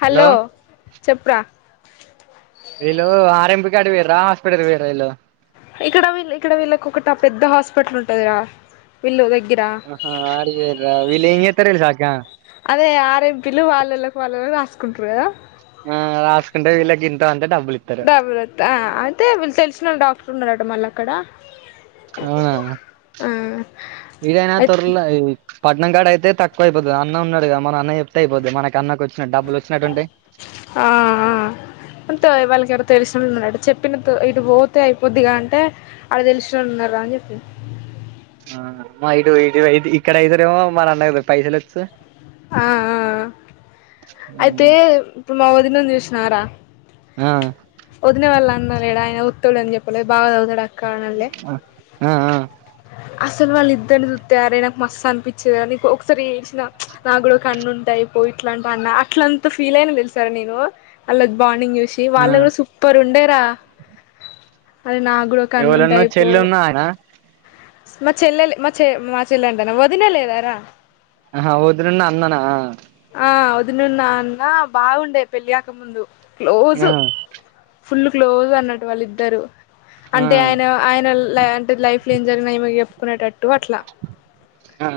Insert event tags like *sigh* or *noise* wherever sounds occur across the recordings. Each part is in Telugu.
హలో చెప్పురా. విళ్లు ఆరెంపి కాటికి పోయిర్రా హాస్పిటల్ పోయిర్రా ఇళ్లు. ఇక్కడ వీళ్ళ ఇక్కడ వీళ్ళకి ఒకట పెద్ద హాస్పిటల్ ఉంటది రా వీళ్ళు దగ్గిరా అహ అడికి బోయిర్రా వీళ్ళు ఎం చేస్తారో తెలుసా అక్క అదే ఆర్ ఎంపీలు వాళ్ళ వోళ్ళకి వాళ్ళ వాళ్ళకు రాసుకుంటారు కదా ఆమ్ రాసుకుంటే వీళ్ళకిింతా అంత డబ్బులు ఇ డబ్బులు వస్తాయి ఆ అయితే వీళ్ళు తెలిసిన డాక్టర్ ఉన్నాడంట మళ్ళీ అక్కడ ఆ ఆ ఇదైనా తొరలా ఈ పట్నం కాడ అయితే తక్కువ అయిపోతది అన్న ఉన్నాడు కద మన అన్న చెప్తే అయిపోతే మన అన్నకు వచ్చినడు డబ్బులు వచ్చినట్టు ఉంటాయి ఆ ఆ అంతే వాళ్ళకి ఎవరో తెలిసినున్నట చెప్పిన ఇటు పోతే అయిపోద్దిగా అంటే అడ తెలిసినోళ్ళు ఉన్నారా అని చెప్పింది ఆ మా ఇటు ఇటు ఇది ఇక్కడ ఇదురేమో మాన అన్న కు పైసలవోచ్చు ఆ ఆ ఆ అయితే ఇప్పుడు మా వదినని చూసినారా ఆ వదిన వాళ్ళు అన్నా లేడా ఆయన వత్తడు అని చెప్పలే బాగా చ వత్తడు అక్క అన్నడు లే ఆ ఆ అసలు వాళ్ళిద్దరిని చుస్తే అరే నాకు మస్త్ అనిపించేది నీకు ఒకసారి ఏడ్చిన నా కూడా ఒక అన్న ఉంటే అయ్పో ఇట్లాంట అన్న అట్లంత ఫీల్ అయినా తెలుసా రా నేను అ బాండింగ్ చూసి ది ఆ వాళ్ళ కూడా సూపర్ ఉండే రా అదే నా కూడా ఒక అన్న ఉంటే ఎవలన్నా అయిపో చెల్లున్న ఆయన మా చెల్లె మా చె మా చెల్లెంటనా వదిన లేదారా ఆహా వదినా ను అన్ననా ఆ వదినున్నా అన్న బాగుండే పెళ్లి కాక ముందు క్లోజు ఆ ఫుల్ క్లోజ్ అన్నట్టు వాళ్ళ ఇద్దరు అంటే ఆయన ఆయన ల అంటే లైఫ్ ఎమ్ జరిగినా ఈమెకు చెప్పుకునేటట్టు అట్లా ఆ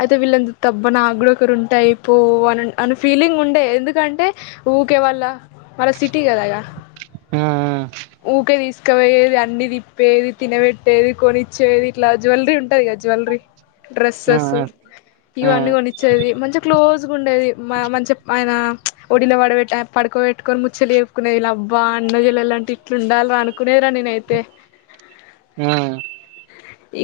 అయితే వాళ్ళుందు తబ్బన నాకుడా ఒకరు ఉంటై అయిపో అని అని ఫీలింగ్ ఉండే ఎందుకంటే ఊకే వాళ్ళ మళ్ళ సిటీ కదాగా ఆఆ ఊకే తీసుకపోయేది అన్ని తిప్పేది తినబెట్టేది కొనిచ్చేది ఇట్లా జ్యవెలరీ ఉంటంది కగా జ్యవెలరీ ఆ ఆ డ్రెస్సెస్ ఉ ఆ ఇవన్నీ ఆ కొన్నిచ్చేది మంచిగా క్లోజ్గా ఉండేది మంచి ఆయన వడిలో పడ పడుకోట్టుకొని ముచ్చట్లు చేప్పక్కునేదిలబ్బ అన్న చెలిల్లులాంటి ఇట్లు ఉండాలి అనుకునేరా నేను తే ఆ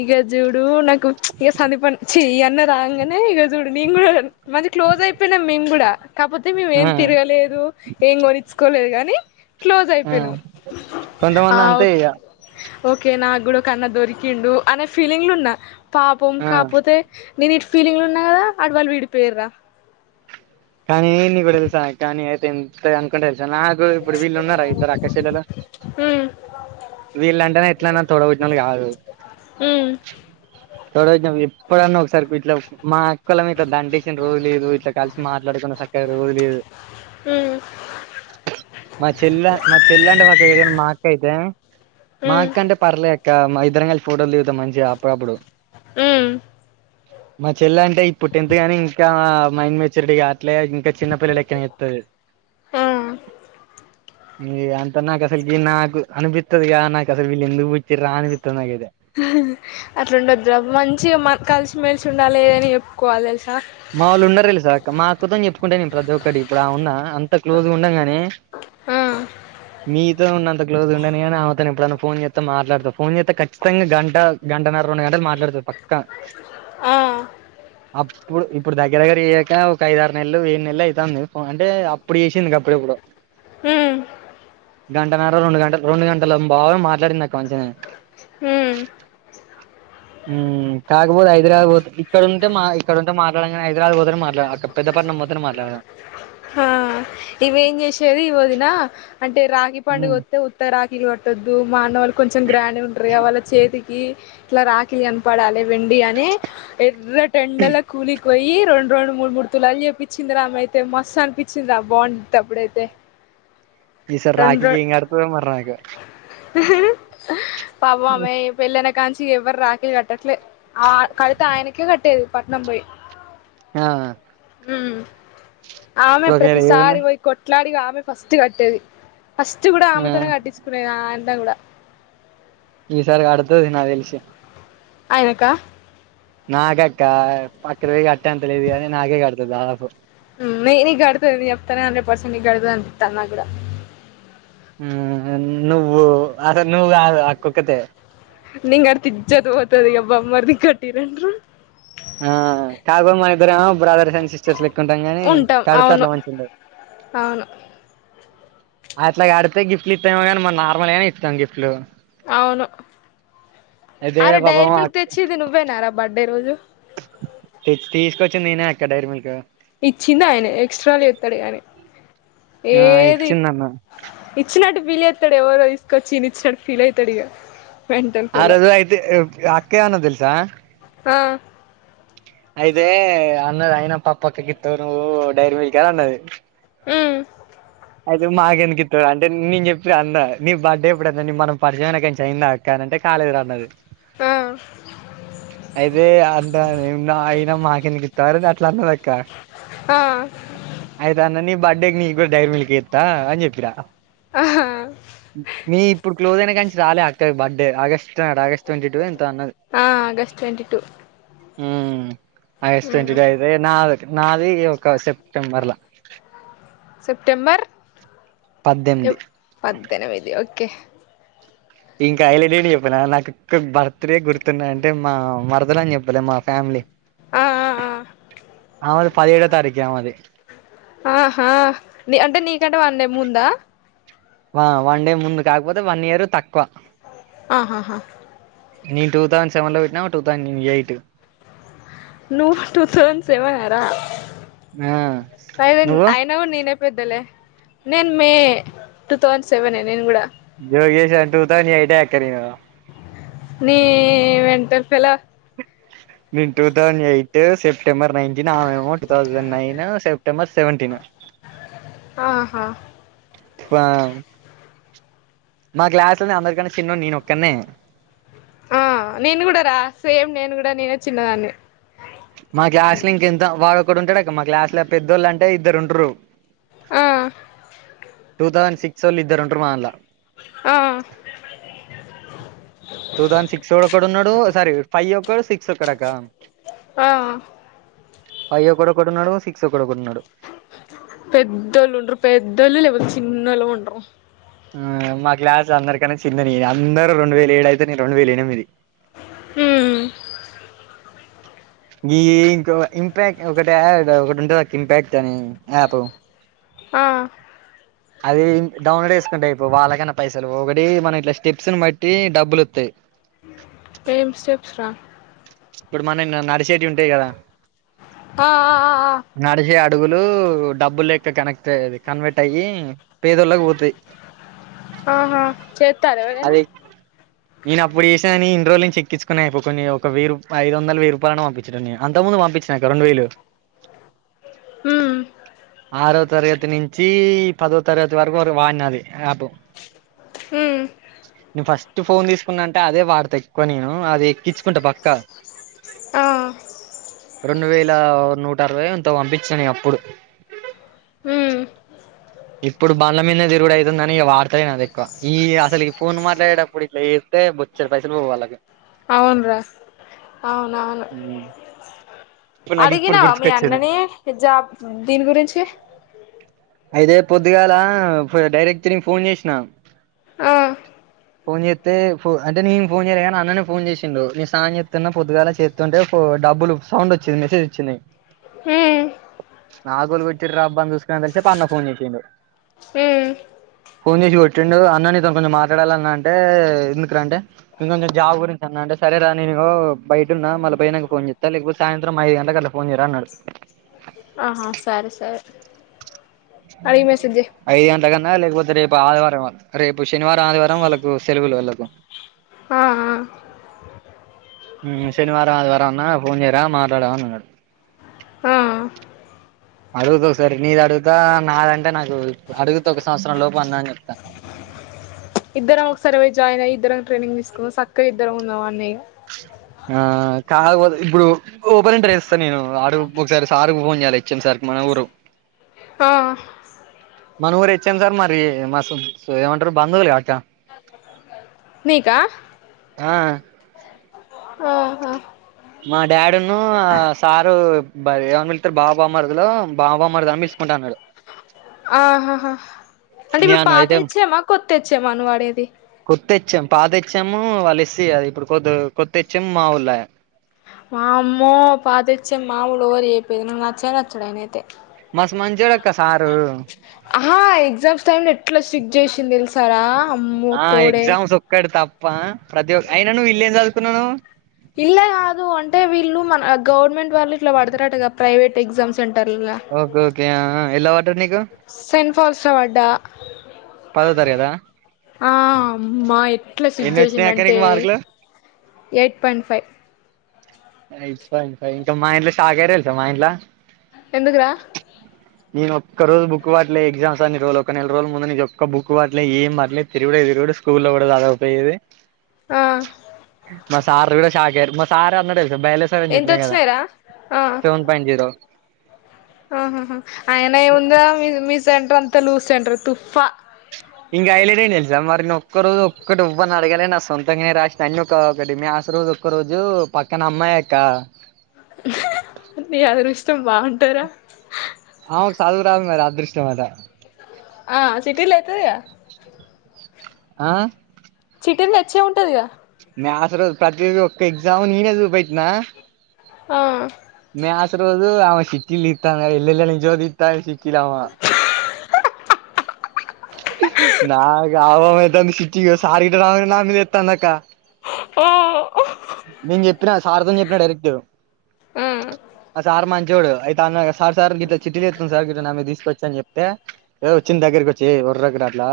ఇక జూడు నాకు ఇ సందీప్ అన్న చి ఇ అన్న రాగానే ఈగ చూడు మేము కూడా మంచి క్లోజ్ అయిపోయినాం మేము కూడా కాకపోతే మేము ఏం ఆ తిరగలేదు ఏం కొనించుకోలేదు కానీ క్లోజ్ ఆ అయిపోయినం ఆ కొంతమంది అంతే ఓకే ఇగ ఓకే నాకు గుడా ఒక అన్నా దొరికిండు అనే ఫీలింగ్లు ఉన్నా పాపం ఆ కాప తే నేను ఇటు ఫీలింగ్లు ఉన్నా కదా అటు వాళ్ళు విడిపోయరా కానీ నీకు ఒకటి తెలుసా కానీ నేను అయితే ఎంత అనుకుంటే తెలుసా నాకు ఇప్పుడు వీళ్ళు ఉన్నారా ఇద్దరు అక్క చెల్లెల్లు ఉమ్ వీళ్ళు అంటేనే ఎట్లన్నా తోడబుట్టినోలు కాదు ఉమ్ తోడ బుట్టి నప్పుడు ఎప్పుడన్నా ఒకసారి ఇట్లా మా అక్క వోళ్ళని ఇట్లా దండేసిన రోజు లేదు ఇట్లా కలిసి మాట్లాడుకున్న స ఒక రోజ లేదు ఉమ్ మా చెల్ మా చెల్ండ పక్క గ మా అక్క అయితే ఉమ్ మాక్కంటే పర్లేక్క మా ఇద్దరం కలిసి ఫోటోలు దిగుతం మంచి గా అప్పుడప్పుడు హ్మ్ మా చెల్ల అంటే ఇప్పుడు టెన్త్ గానీ ఇంకా మైండ్ మెచ్యూరిటీ కా అట్లే ఇంకా చిన్న పిల్ల లెక్క చేతది ఆ ఈ అంత నాకు అసలు ఈ నాకు అనుపిత్తదిగా నాకు అసలు వీళ్ళు ఎందుకూ పుట్టిరా అనిపిత్తది నాకైతే అట్లా ఉండదు రా మంచిగా మన్ కలిసిమెలిసి ఉండాలి ఏదైనా చెప్పుకోవాలి తెలుసా మా వాళ్ళు ఉన్నారు తెలుసా మా అక్క తోని చెప్పుకుంటా నేను ప్రతి ఒక్కటి ఇప్పుడు ఆమె ఉన్నా అంత క్లోజ్గా ఉండం గానీ ఆ మీ త ఉన్న అంత క్లోజ్ గాని ఆమె ఎప్పుడైనా ఫోన్ చేతా మాట్లాడతా ఫోన్ చేతా ఖచ్చితంగా గంట గంటన్నర రెండు గంటలు మాట్లాడుతా పక్క ఆ అబ్ ఇప్పుడు ఇప్పుడు దగ్గర దగ్గర చేయ్యాక ఒక ఐదు ఆరు నెల్లు ఏడు నెల్లు అయితాంది అంటే అప్పుడు చేసింది గప్పుడు ఎప్పుడో హ్మ్ గంటన్నరో రెండు గంటలు రెండు గంటలు బా మాట్లాడిన కొంచమె హ్మ్ హ్మ్ కాకపోతే హైదరాబాద్ పొత్ ఇక్కడ ఉంటే మా ఇక్కడుంటే మాట్లాడగానీ హైదరాబాద్ పోతే మాట్లా ఇక పెద్ద పట్నం పోతేనె మాట్లాడదం ఆ ఇవేం చేసేది వదిన అంటే రాఖి పండుగ వత్తే త రాఖిలు కట్టొద్దు మా అన్నవాళ్ళు కొంచెం గ్రాండ్ గుంటారు ఆ వాళ్ళ చేతి ఇ ఇట్లా రాఖిల్ కనపడాలె వెండి అని ఎర్రటెండల కూలి పోయి రెండు రెండు మూడు మూడు తులాలు చెప్పించిందిరామ ఆమె అయితే మస్తు అనిపించిందిరా బాంటప్పుడు అయితే ఈ సారి రాఖీ కి ఏం కడతదో మరి నాకు పాపమే వెళ్ళన కాంచి ఎవరు రాఖీలు కట్టట్లే ఆ ఆడితే ఆయనకే కట్టేది పట్నం పోయి ఆ హ్మ్ ఆమె ఇప్పుడు ఒకవేళ ఏమన్నా ప్రతిసారి పోయి కొట్లాడి ఆమె ఫస్ట్ కట్టేది ఫస్ట్ కూడా ఆ ఆమెతోనే కట్టించకునేది ఆ అన్నా కూడా ఈసారి కడతది నా తెలిసి ఆయనక నాక అక్క పక్కడిది కట్టే అంత లేదు గాని నాకే కడతది దాదాపు హ్మ్ మేరి కడతది నీన్ చెప్తా హండ్రెడ్ పర్సెంట్ నీకు కడతది అనిపితాంది నాకూడా హ్మ్ నువ్వు అసల్ నువ్వు కాదు అక్క ఒక్కటే నేన్ కడితే ఇజ్జత్ పోతాది ఇగ బామ్మర్ది కట్టిరు అంట్రూ ఆ కా *unintelligible* మన ఇద్దరేమో బ్రదర్స్ అండ్ సిస్టర్స్ లెక్కుంటాం గానీ ఉంటాం కడ్తే అవును అట్లా మంచిగ ఉండదు అవును అట్లా కడితే గిఫ్ట్లు ఇత్త ఏమో కానీ మనం నార్మల్గానే ఇస్తాం గిఫ్ట్లు అవును అయితే అరే డైరీ పాపం మిల్క్ అక్ తెచ్చిది నువ్వేనారా బర్త్డే రోజు తీ తిసుకొచ్చింది నేనే అక్క డైరీమిల్క్ ఇచ్చింది ఆయనె ఎక్స్ట్రాాలు చేతాడు ఇగ ఆయన గానీ ఆ ఏది ఇచ్చిందన్న ఇచ్చినట్టు ఫిల్ చేతాడు ఎవరో తీసుకొచ్చి ఇయన ఇచ్చినట్టు ఫీల్ అయితాడు ఇగ మెంటల్ ఫెలో ఆరోజైతే అ అక్క ఏం అన్నది తెల్సా ఆ అయితే అన్నది అయిన పప్పక్క కిత్తావు నువ్వు డైరీ మిల్క్ అని అన్నది హ్మ్ ఐతే మాకెందుకు ఇతడు అంటే నేను చెప్పి అన్న నీ బడ్డె ఎప్పుడన ని మనం పరిచయం ఐన కానిచ్చి అయింద కానంటే కాలేదుర అన్నది ఆ అయితే అంత అయినా మాకెందు కిస్తవారు గాట్లా అన్నది అక్ క ఆ అయితే అన్న నీ బర్త్డేకి నీ కూడా డైర్ మిల్కీ ఈత అని చెప్పినా ఆహా మీ ఇప్పుడు క్లోస్ అయినా కంచి రాలే అక్క birthday August August twenty two ఎంతో అన్నది ఆ ఆగస్ట్ ట్వంటి టు ఊ అగస్ట్ ట్వంటీ లా అయితే నాది నాది ఒక సెప్టెంబర్లా సెప్టెంబర్ పద్దెనిమిది పద్దనమిది ఓకే ఇంకా ఐలెట్ ఏంటి చెప్పన నాకు ఒక బర్త్ డే గుర్తున్నా అంటే మా మరదలు అని చెప్పలే మా ఫ్యామిలీ ఆ ఆ ఆమెది పదిహెడో తారిఖే ఆమెది ఆహా ని అంటే నీకంటే వన్ డే ముందా ఆ వన్ డే ముందు కాకపోతే వన్ ఇయరు తక్కువ ఆహాహా నేన్ టూ థౌసండ్ సెవెన్ లో పుట్ట వాడు టూ థౌసండ్ ఎయిటు నువ్వు టూ థౌసండ్స్ సేవనార ఆ అయితే నువ్వు అయిన కూడా నేనే పెద్దలే నేన్ మే టూ థౌసండ్ సెవెన్ ఏ నేను కూడా జోగేషను టూ థౌండ్ ఎయిట్ ఏ యక్కనెను నీ మెంటల్ ఫెల్లో నేను two thousand eight September nine దిన ఆమేమో two thousand nine September seventeen ఆహా పామ్ మా క్లాస్ లా అందరికన్నా చిన్నోని నేను ఒక్కన్నె ఆ నేను కూడా రా సేమ్ నేను కూడా నేనే చిన్నదాన్ని మా క్లాస్ లో ఇంకెంత వాడొక్కడు ఉంటాడు అక్క మా క్లాస్ లో పెద్దోళ్ళు అంటే ఇద్దరు ఉంటారు ఆ టూ థౌసడ్ సిక్స్ ఒళ్ళు ఇద్దరు ఉంటారు మాధన్ల ఆ టూ థౌసండ్ సిక్స్ ఒకడు ఉన్నాడు సారీ ఫైవ్ ఒకడు సిక్స్ ఒకడక్క ఆ ఫైవ్ ఒకడొక ఉన్నాడు సిక్స్ ఒకడొక ఉన్నాడు పెద్దళ్ళు ఉండరు పెద్దళ్ లేపోతే చిన్నోలు ఉండరు ఆ మా క్లాస్ అందరికనే చిన్న నేనే అందరు రెండు వేల ఏడు అయితే నేను రెండు వేల ఎనిమిది ఊ ఈ ఇంకో ఇంపాక్ట్ ఒకటి ఒకటి ఉంటంది ఇంపాక్ట్ అని యాప్ ఆ ఆ అది డౌన్లోడ్ ఏసుకుంట ఐపో వాళ్ళకైనా పైసలు పోడి మనం ఇట్లా స్టెప్స్ ను బట్టి డబ్బులు వస్తాయి ఏమ్ స్టెప్స్ రా ఇప్పుడు మనం నడిచేటి ఉంటాయి కదా ఆ ఆ ఆ నడిచే అడుగులు డబ్బులు లెక్క కనెక్ట్ అది కన్వర్ట్ అయ్యి పేదోళ్ళకి పోతాయి ఆహా చెత్ అది నేనప్పుడు చేస్న గనీ ఇన్ని రోజుల్నుంచి ఎక్కిుచ్చుకున్నా అయిపోవు కొన్ని ఒక వెయ్యి రూ ఐదొందలు వెయి రూపాలన్న పంపిచ్ చెటోన్నీ అంతకు ముందు పంపించినక్క రెండు వేలు హ్మ్ ఆరో తరగతి నుంచీ పదో తరగతి వరకు వాడినది యాపు హ్మ్ నేను ఫస్ట్ ఫోన్ తీసుకున్న అంటే అదే వాడతా ఎక్కువ నేను అది ఎక్కిచ్చుకుంట పక్క ఆ, రెండు వేల నూట అరవయో ఎంతో పంపిచ్చిన నేను అప్పుడు అ ఉమ్, *inaudible* ఇప్పుడు బండ్ల మీద్నే దిరుగుడు అయితుందని ఇగ వాడ్తలేనది ఎక్కువ, ఈ అసలు ఈ ఫోన్ మాట్లాడేటప్పుడు ఇట్ల ఏస్ తె బొచ్చడు పైసలు పోవు అల్లకి అవున్ర అవునవును వాళ్ళకి ఇప్పుడు నాకు ఇప్పుడు అడిగనవ మీ గుర్తుకొచ్చింది అన్నని జాబ్ దీని గురించి అయితే పొద్దుగాల ఫ్ డైరెక్టర్ నెన్ ఫోన్ జేసినా ఆ ఫోన్ జెత్తే అంటే ఫ్ నేను ఫోన్ చేయలేగని అన్ననే ఫోన్ జేసిండు నేను సాన్ చెత్తున్న పొద్దుగాల చేత్ తుంటే ఫ్ డబ్బులు సౌండోచ్చింది మెసేజ్ వచ్చింది హ్మ్ నాకోలు గొట్టిర్రా అబ్బ అని చూసుకునంతల్సేపు అన్న ఫోన్ చేసిండు ఉమ్ ఫోన్ జేసి కొట్టిండు అన్న ని తోని కొంచెం మాట్లాడాలన్న అంటే ఎందుకుర అంటే ఇంకొంచెం జాబ్ గురించి అన్నా అంటే సరేరా నేను ఇగో బయటున్న మళ్ల పోయినంక ఫోన్ జేత్త లేకపోతే సాయంత్రం ఐదు గంట్లకట్ల ఫోన్ జెయిరా అన్నడు ఆహా సరే సరే అడిగి మెసేజ్ చేయి ఆ ఐదు గంటల కన్నా లేకపోతే రేపు ఆదివారం రేపు శనివారం ఆదివారం వాళ్ళకు సెలవులు వాళ్ళకు ఆ ఆ, మ్ శనివారం ఆదివారం అన్న ఫోన్ చేయిరా మాట్లాడదం అన్నడు హా అడుగుతొకసారి నీదడుగుతా నాదంటే నాకు అడుగుత ఒక సంవత్సరం లోపు అన్న అని చెప్త ఇద్దరం ఒకసారే పోయి జాయిన్ అయ్యి ఇద్దరం ట్రైనింగ్ తీసుకొని సక్కగ ఇద్దరం ఉందమాన్నే ఇగ ఆ కాక్పోతె ఇప్పుడు ఓపెనింటర్ చెస్త నేను ఆడు ఒకసారి సార్కు ఫోన్ చేయాలి హెచ్ ఎం సార్కి మన ఊరు ఆ మన ఊరు హెచ్ ఎమ్ సార్ మరి మా స్ ఏమంటరు బంధువులు గావచ్చ ఆ మీకా ఆ ఆహా మా డాడున్ను అ సారు బ ఏమని పిళ్తరు బావ బామ్మర్దులో బావ మరిది అని పిల్స్ కుంటన్నడు ఆహాహా అంటే ఇప్పుడు నేను పాత అయితే హెచ్ ఎమ్ ఆ, కొత్త హెచ్ ఎమ్ ఆ నువడేది కొత్త హెచ్ ఎం పాత హెచ్ ఎమ్ వాల్ ఎస్ సి గద ఇప్పుడు కొద్ కొత్త హెచ్ ఎమ్ మావోల్లాయే వామ్మో పాత హెచ్ ఎమ్ మాముల్ ఓవరు చేయకపోయేది నాకు నచ్చనే నచ్చడానైతే మస్త్ మంచోడక్క సారు ఆహా ఎగ్జామ్స్ టైమ్లా ఎట్లా స్ట్రిక్ట్ చేసింది తెలుసారా అమ్మ తోడే ఇక్కడ తప్ప ప్రతి ఒక్క అయినా నువ్వు ఇల్ ఏందు చదువుతున్నావ్ నువ్ ఇల్లా కాదు అంటే వీళ్ళు మన గవర్నమెంట్ వాళ్ళు ఇట్లా పడుతారటగా ప్రైవేట్ ఎగ్జామ్ సెంటర్లు ఓకే ఓకే అ ఎల్లా వడ్డాద్ నీకు సెంట్ ఫాల్స్లా వడ్డా పదో తరగతా ఆ అమ్మా ఎట్లా స్ట్రిక్ట్ ఎన్ని వచ్చినాయి అక్క చేసిండాంటే నీకు మార్కులు eight point five eight point five ఇంకా మా ఇంట్ల షాక్ అయ్యారు తెలుసా మా ఇంట్ల ఎందుకు రా ఆ నేను ఒక్కోజు బుక్కు వట్లే ఎగ్జామ్ అన్ని రజు ఒక నెల రోజుల ముందు నించి ఒక్క బుక్కు వట్లే ఏం బాట్లేదు తిరుగుడే తిరుగుడు స్కూల్ల కూడ సదువపోయేది ఆ మా సార్లు కూడా షాక్ అయ్యారు మా సార్ అన్నడు తెలుసా బైలోజీ సారు అని ఎంత చెప్పినా కదా వచ్చినాయిరా సెవన్ పాయింట్ జీరో ఆహహ ఆయన ఏముందిరా మీ మీ సెంటర్ అంతా లూజ్ సెంటర్ తుఫ్హా ఇంకా హైలైట్ ఏంది తెలుసా మరి నెన్ ఒక్క రోజు ఒక్కటి ఓవ్వని అడగాలే నా సొంతగానే రాసిన అన్ని ఒక ఒకటి మీ మ్యాథ్స్ రోజ్ ఒక్క రోజు పక్కన అమ్మాయక్క నీ అదృష్టం బాగుంటదిరా ఆమెకు చదువు రాదు మేడ అదృష్టం అట ఆ చిట్టిల్ తెత్తదిగా ఆ చిట్టిల్ తేచ్చే ఉంటదిగా మ్యాథ్స్ రోజ్ ప్రతిరోజ ఒక్క ఎగ్జామ్ నేనే చూప్టెట్న ఆ మ్యాథ్స్ రోజు ఆమె చిట్టిల్ తితన్నది ఎల్లెళ్ల నుంచో తితంది చిట్టిల్ అవ్వ నాక్ ఆగమాగం అయితంది ఇగ సార్ గిట్ల రంగనే నా మీద ఎత్తంది అక్క ఓ నేను చెప్పిన సార్ తోని చెప్పినా డైరెక్ట్ ఉహ్ ఆ సార్ మంచోడు అయితే అన్న సార్ సార్ గిట్ల చిట్టీలేతుంది సార్ గగిట్ల నామీద తీసుకొచ్చి అని చెప్తే ఏ వచ్చిండ్ దగ్గరకోచ్చి ఏ ఒర్రకురా అట్లా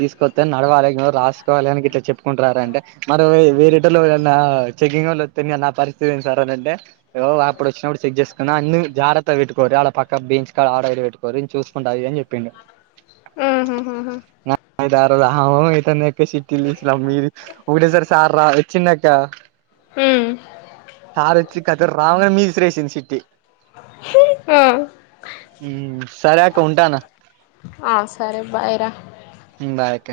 తీసుకొత్తే నడవాలి గని రాసుకోవాలి గని ఇట్లా చెప్పుకుంటారంటే మరి వేరిటోళ్ళ నా చెకింగ్ ఒళ్ళు ఓత్తే ఇగ నా పరిస్థితి ఏంది సార్ అనంటే ఈగో అప్పుడు వచ్చినప్పుడు చెక్ చేసుకున్నా అన్ని జాగ్రత్తగా పెట్టుకోర్రి ఆడ పక్క బెంచి కాడ ఆడ ఈడ పెట్టు కోర్రి చూసుకుంటా ఆది ఇది అని చెప్పిండు ఆహాహాహా హా మీతో నాక్ ఇందాక చిట్టిల్ తీసిన మీరు ఒకటే సార్ రా వచ్చిండాక్ కా హ్మ్ సారోచ్చి ఖాతం రావ మీద ఇసిరేసింది షిట్టి హా ఉ సరే అక్క ఉంటానా ఆ సరే బాయ్ రా హు బాయ్ అక్క